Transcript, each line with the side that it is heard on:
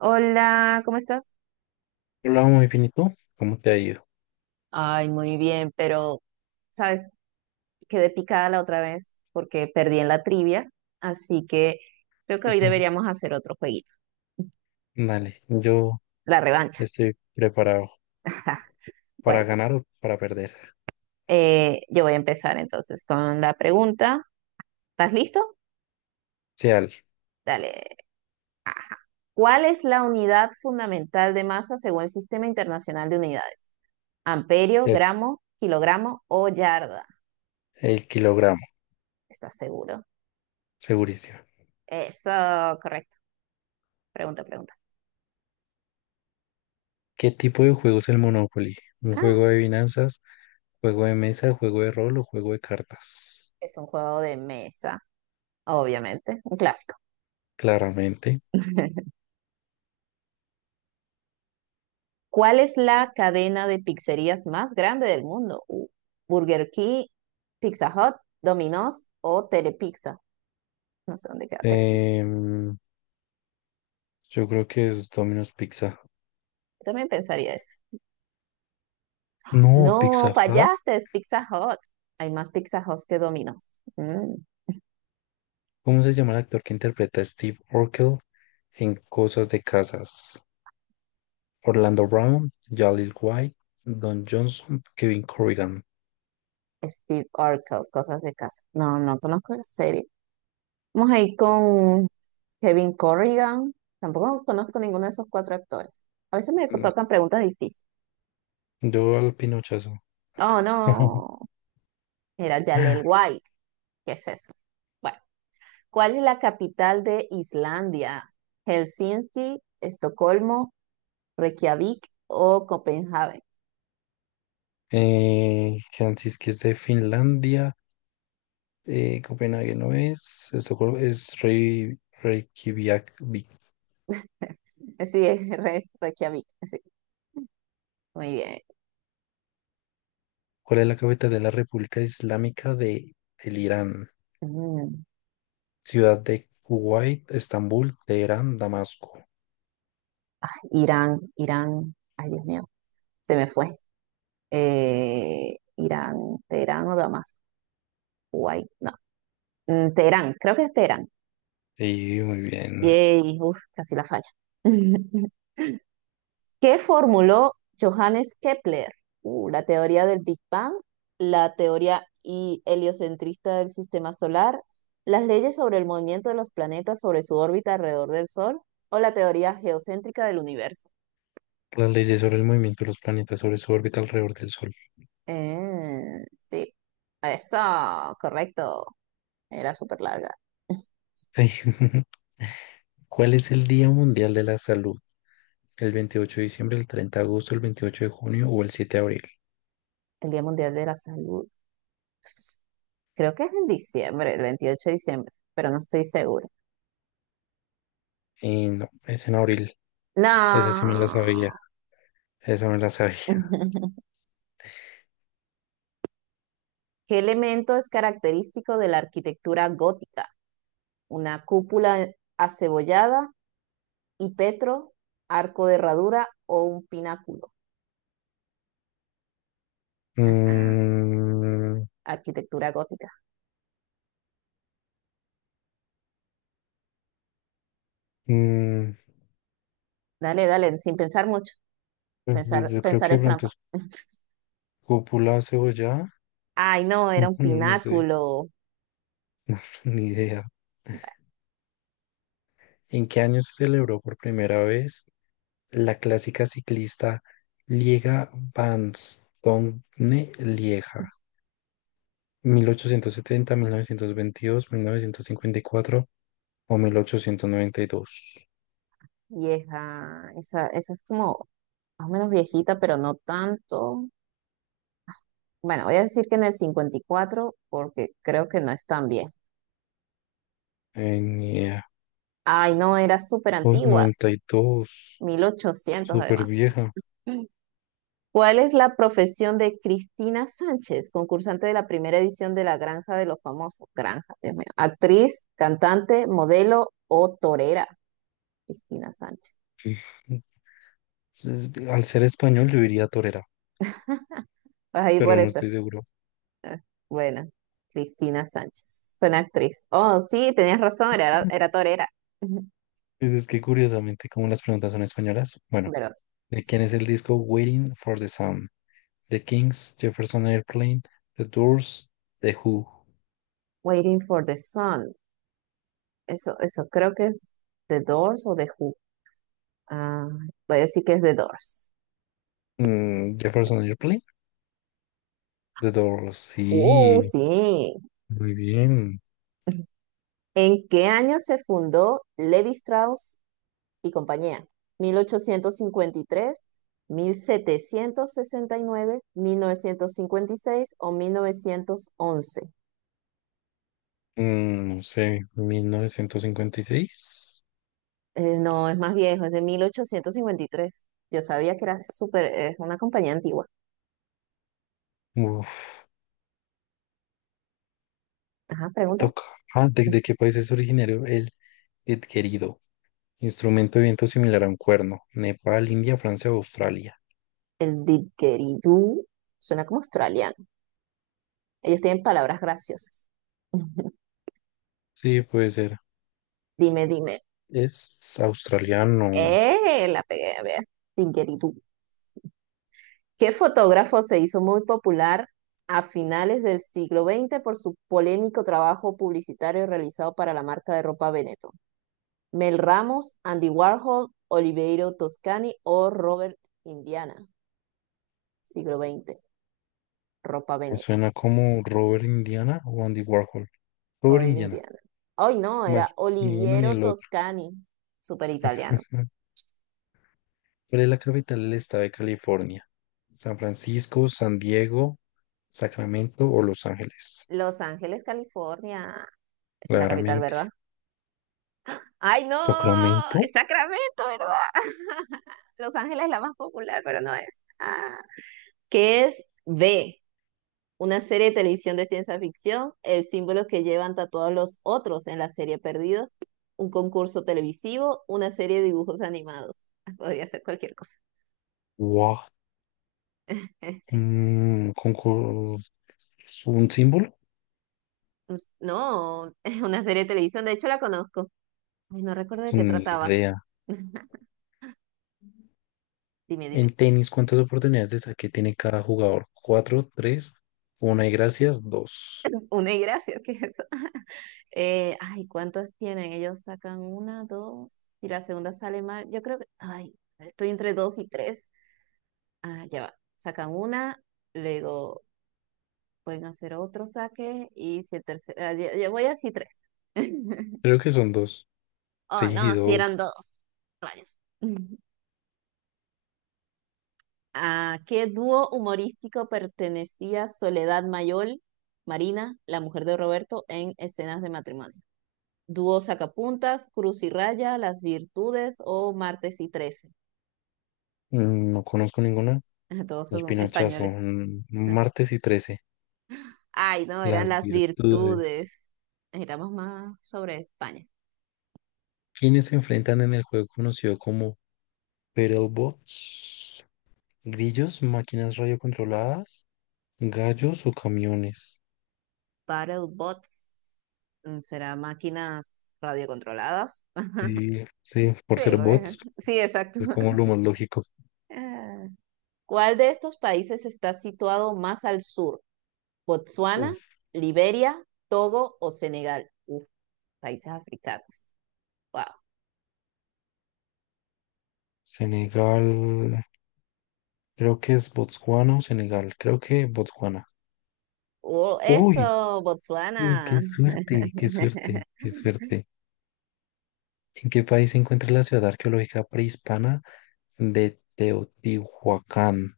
right: Hola, ¿cómo estás?
left: Hola, muy bien, ¿y tú? ¿Cómo te ha ido?
right: Ay, muy bien, pero sabes, quedé picada la otra vez porque perdí en la trivia, así que creo que hoy
left: Ujú.
right: deberíamos hacer otro jueguito,
left: Dale, yo
right: la revancha.
left: estoy preparado para
right: Bueno,
left: ganar o para perder.
right: yo voy a empezar entonces con la pregunta. ¿Estás listo?
left: Sea
right: Dale. ¿Cuál es la unidad fundamental de masa según el Sistema Internacional de Unidades? ¿Amperio,
left: el,
right: gramo, kilogramo o yarda?
left: el kilogramo,
right: ¿Estás seguro?
left: segurísimo.
right: Eso, correcto. Pregunta, pregunta.
left: ¿Qué tipo de juego es el Monopoly? ¿Un
right: Ah,
left: juego de finanzas, juego de mesa, juego de rol o juego de cartas?
right: es un juego de mesa, obviamente, un clásico.
left: Claramente.
right: ¿Cuál es la cadena de pizzerías más grande del mundo? Burger King, Pizza Hut, Domino's o Telepizza. No sé dónde queda Telepizza.
left: Em, yo creo que es Domino's Pizza.
right: Yo también pensaría eso.
left: No,
right: No,
left: Pizza Hut.
right: fallaste, es Pizza Hut. Hay más Pizza Hut que Domino's. Mm,
left: ¿Cómo se llama el actor que interpreta a Steve Urkel en Cosas de Casas? Orlando Brown, Jaleel White, Don Johnson, Kevin Corrigan.
right: Steve Urkel, cosas de casa. No, no conozco la serie. Vamos a ir con Kevin Corrigan. Tampoco conozco ninguno de esos cuatro actores. A veces me
left: Mm,
right: tocan preguntas difíciles.
left: Yo al pinochazo.
right: Oh, no. Era Jalel White. ¿Qué es eso? Bueno, ¿cuál es la capital de Islandia? ¿Helsinki, Estocolmo, Reykjavik o Copenhague?
left: Helsinki es de Finlandia. Copenhague no es. Estocolmo es Reykjavik.
right: Sí, es Reykjavik. Sí, muy bien.
left: ¿Cuál es la capital de la República Islámica del Irán?
right: Mm,
left: Ciudad de Kuwait, Estambul, Teherán, Damasco.
right: Irán, Irán. Ay, Dios mío, se me fue. Irán, Teherán o Damasco. Guay, no. Mm, Teherán, creo que es Teherán.
left: Sí, muy bien.
right: Yay, uf, casi la falla. ¿Qué formuló Johannes Kepler? La teoría del Big Bang, la teoría heliocentrista del sistema solar, las leyes sobre el movimiento de los planetas sobre su órbita alrededor del Sol o la teoría geocéntrica del universo.
left: Las leyes sobre el movimiento de los planetas sobre su órbita alrededor del Sol.
right: Sí, eso, correcto. Era súper larga.
left: Sí. ¿Cuál es el Día Mundial de la Salud? ¿El 28 de diciembre, el 30 de agosto, el 28 de junio o el 7 de abril?
right: El Día Mundial de la Salud. Creo que es en diciembre, el 28 de diciembre, pero no estoy segura.
left: Y no, es en abril. Esa sí me la sabía.
right: No.
left: Esa me la sabía.
right: ¿Qué elemento es característico de la arquitectura gótica? ¿Una cúpula acebollada y petro, arco de herradura o un pináculo? Ajá,
left: Mm,
right: arquitectura gótica.
left: mm,
right: Dale, dale, sin pensar mucho.
left: pues, yo
right: Pensar,
left: yo creo
right: pensar
left: que de
right: es
left: pronto
right: trampa.
left: es cúpula cebollada.
right: Ay, no, era
left: No,
right: un
left: no, no sé.
right: pináculo.
left: Ni idea. ¿En qué año se celebró por primera vez la clásica ciclista Liega Bastogne-Lieja? Mil ochocientos setenta, novecientos veintidós, 1954 o 1892.
right: Vieja, esa es como más o menos viejita, pero no tanto. Bueno, voy a decir que en el 54, porque creo que no es tan bien.
left: Ni idea.
right: Ay, no, era súper
left: Uy,
right: antigua,
left: 92.
right: 1800
left: Súper
right: además.
left: vieja.
right: ¿Cuál es la profesión de Cristina Sánchez, concursante de la primera edición de La Granja de los Famosos? Granja, Dios mío. Actriz, cantante, modelo o torera. Cristina Sánchez.
left: Es- Al ser español yo diría torera,
right: Vas ahí por
left: pero no
right: esa.
left: estoy seguro.
right: Ah, bueno, Cristina Sánchez. Suena actriz. Oh, sí, tenías razón, era,
left: Mm.
right: era torera.
left: Es que curiosamente, como las preguntas son españolas, bueno,
right: ¿Verdad?
left: ¿de quién es el disco Waiting for the Sun? The Kings, Jefferson Airplane, The Doors, The Who.
right: Waiting for the Sun. Eso creo que es The Doors o The Who. Ah, voy a decir que es The Doors.
left: Jefferson Airplane, The Doors, sí,
right: Sí.
left: muy bien.
right: ¿En qué año se fundó Levi Strauss y compañía? Mil ochocientos cincuenta y tres, 1769, 1956 o 1911?
left: No sé, 1956.
right: No, es más viejo, es de 1853. Yo sabía que era súper, es una compañía antigua.
left: Uf,
right: Ajá, pregunta.
left: toca. Ah, ¿de qué país es originario el querido instrumento de viento similar a un cuerno? Nepal, India, Francia, o Australia.
right: El didgeridoo suena como australiano. Ellos tienen palabras graciosas.
left: Sí, puede ser.
right: Dime, dime.
left: Es australiano.
right: ¡Eh! La pegué, a ver. Didgeridoo. ¿Qué fotógrafo se hizo muy popular a finales del siglo XX por su polémico trabajo publicitario realizado para la marca de ropa Veneto? ¿Mel Ramos, Andy Warhol, Oliveiro Toscani o Robert Indiana? Siglo XX, ropa
left: Me
right: Veneto,
left: suena como Robert Indiana o Andy Warhol. Robert
right: Robert
left: Indiana.
right: Indiana. Ay no,
left: Bueno,
right: era
left: ni uno ni
right: Oliviero
left: el otro.
right: Toscani, súper italiano.
left: ¿Cuál es la capital del estado de California? San Francisco, San Diego, Sacramento o Los Ángeles.
right: Los Ángeles, California, esa es la capital, ¿verdad?
left: Claramente.
right: Ay, no, es
left: ¿Sacramento?
right: Sacramento, ¿verdad? Los Ángeles es la más popular, pero no es. Ah, ¿qué es B? Una serie de televisión de ciencia ficción, el símbolo que llevan tatuados los otros en la serie Perdidos, un concurso televisivo, una serie de dibujos animados. Podría ser cualquier cosa.
left: Wow. Mm, con, co- un símbolo,
right: Pues, no, es una serie de televisión, de hecho la conozco. Ay, no recuerdo de qué
left: ni
right: trataba.
left: idea.
right: Dime, dime.
left: En tenis, ¿cuántas oportunidades de saque tiene cada jugador? Cuatro, tres, una y gracias, dos.
right: Una y gracias, ¿qué es eso? Ay, ¿cuántas tienen? Ellos sacan una, dos, y la segunda sale mal. Yo creo que, ay, estoy entre dos y tres. Ah, ya va. Sacan una, luego pueden hacer otro saque, y si el tercero, ah, yo voy así tres.
left: Creo que son dos.
right: Oh,
left: Sí,
right: no, si eran
left: dos.
right: dos. Rayos. ¿A qué dúo humorístico pertenecía Soledad Mayol, Marina, la mujer de Roberto, en Escenas de Matrimonio? ¿Dúo Sacapuntas, Cruz y Raya, Las Virtudes o Martes y Trece?
left: No conozco ninguna.
right: Todos
left: El
right: son
left: pinochazo,
right: españoles.
left: martes y trece.
right: Ay, no, eran
left: Las
right: las
left: virtudes.
right: virtudes. Necesitamos más sobre España.
left: ¿Quiénes se enfrentan en el juego conocido como Battlebots? ¿Grillos, máquinas radiocontroladas, gallos o camiones?
right: Battle bots. Mm, ¿Será máquinas radiocontroladas?
left: Sí, sí, por
right: Sí,
left: ser
right: porque
left: bots.
right: sí, exacto.
left: Es como lo más lógico.
right: Ah. ¿Cuál de estos países está situado más al sur? ¿Botsuana,
left: Uf.
right: Liberia, Togo o Senegal? Uf, países africanos. Wow.
left: Senegal, creo que es Botswana o Senegal, creo que Botswana.
right: Oh,
left: ¡Uy!
right: eso,
left: ¡Uy!
right: Botsuana.
left: ¡Qué suerte! ¡Qué suerte! ¡Qué suerte! ¿En qué país se encuentra la ciudad arqueológica prehispana de Teotihuacán?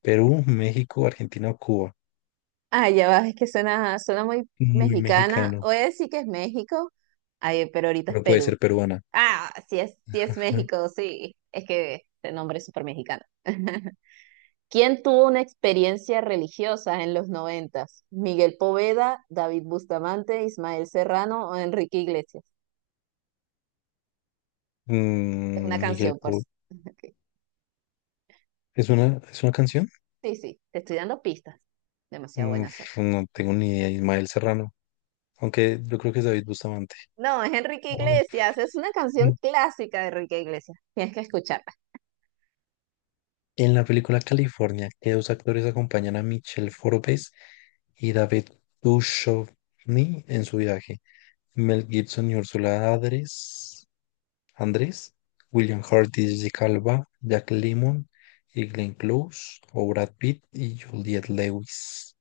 left: Perú, México, Argentina o Cuba.
right: Ah, ya va, es que suena, suena muy
left: Muy
right: mexicana.
left: mexicano,
right: Voy a decir que es México, ay, pero ahorita es
left: pero puede
right: Perú.
left: ser peruana.
right: Ah, sí es
left: Ujú.
right: México, sí. Es que este nombre es súper mexicano. ¿Quién tuvo una experiencia religiosa en los noventas? ¿Miguel Poveda, David Bustamante, Ismael Serrano o Enrique Iglesias? Es una
left: Miguel
right: canción, por
left: Po-
right: si- Ok.
left: ¿Es una canción?
right: Sí, sí, te estoy dando pistas. Demasiado buena soy.
left: Uf, no tengo ni idea. Ismael Serrano. Aunque yo creo que es David Bustamante.
right: No, es Enrique Iglesias, es una canción clásica de Enrique Iglesias. Tienes que escuchar.
left: En la película California, ¿qué dos actores acompañan a Michelle Forbes y David Duchovny en su viaje? Mel Gibson y Ursula Andress, Andrés, William Hurt y Jessica Alba, Jack Lemmon y Glenn Close, o Brad Pitt y Juliette Lewis.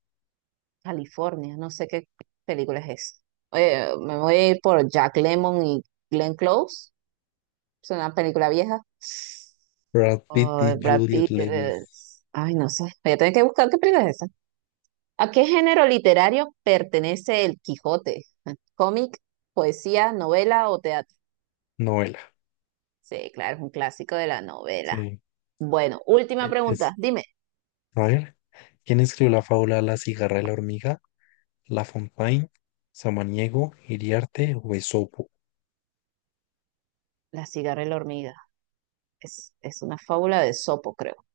right: California, no sé qué película es esa. Oye, me voy a ir por Jack Lemmon y Glenn Close, es una película vieja.
left: Brad Pitt
right: O
left: y
right: Brad
left: Juliette
right: Pitt,
left: Lewis.
right: ay, no sé, voy a tener que buscar qué película es esa. ¿A qué género literario pertenece El Quijote? ¿Cómic, poesía, novela o teatro?
left: Novela.
right: Sí, claro, es un clásico de la novela.
left: Sí.
right: Bueno, última pregunta,
left: Es,
right: dime,
left: a ver, ¿quién escribió la fábula La cigarra y la hormiga? La Fontaine, Samaniego, Iriarte o Esopo?
right: la cigarra y la hormiga. Es una fábula de Sopo, creo.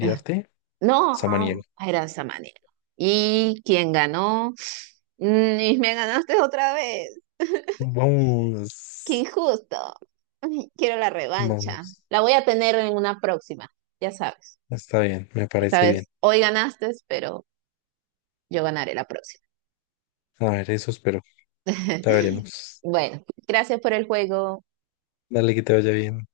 right: No,
left: Samaniego.
right: no, era de esa manera. ¿Y quién ganó? Mm, Y me ganaste otra vez. Qué
left: Vamos,
right: injusto. Ay, quiero la revancha.
left: vamos.
right: La voy a tener en una próxima, ya sabes.
left: Está bien, me parece bien.
right: Sabes, hoy ganaste, pero yo ganaré la próxima.
left: A ver, eso espero. Ya veremos.
right: Bueno, gracias por el juego.
left: Dale que te vaya bien.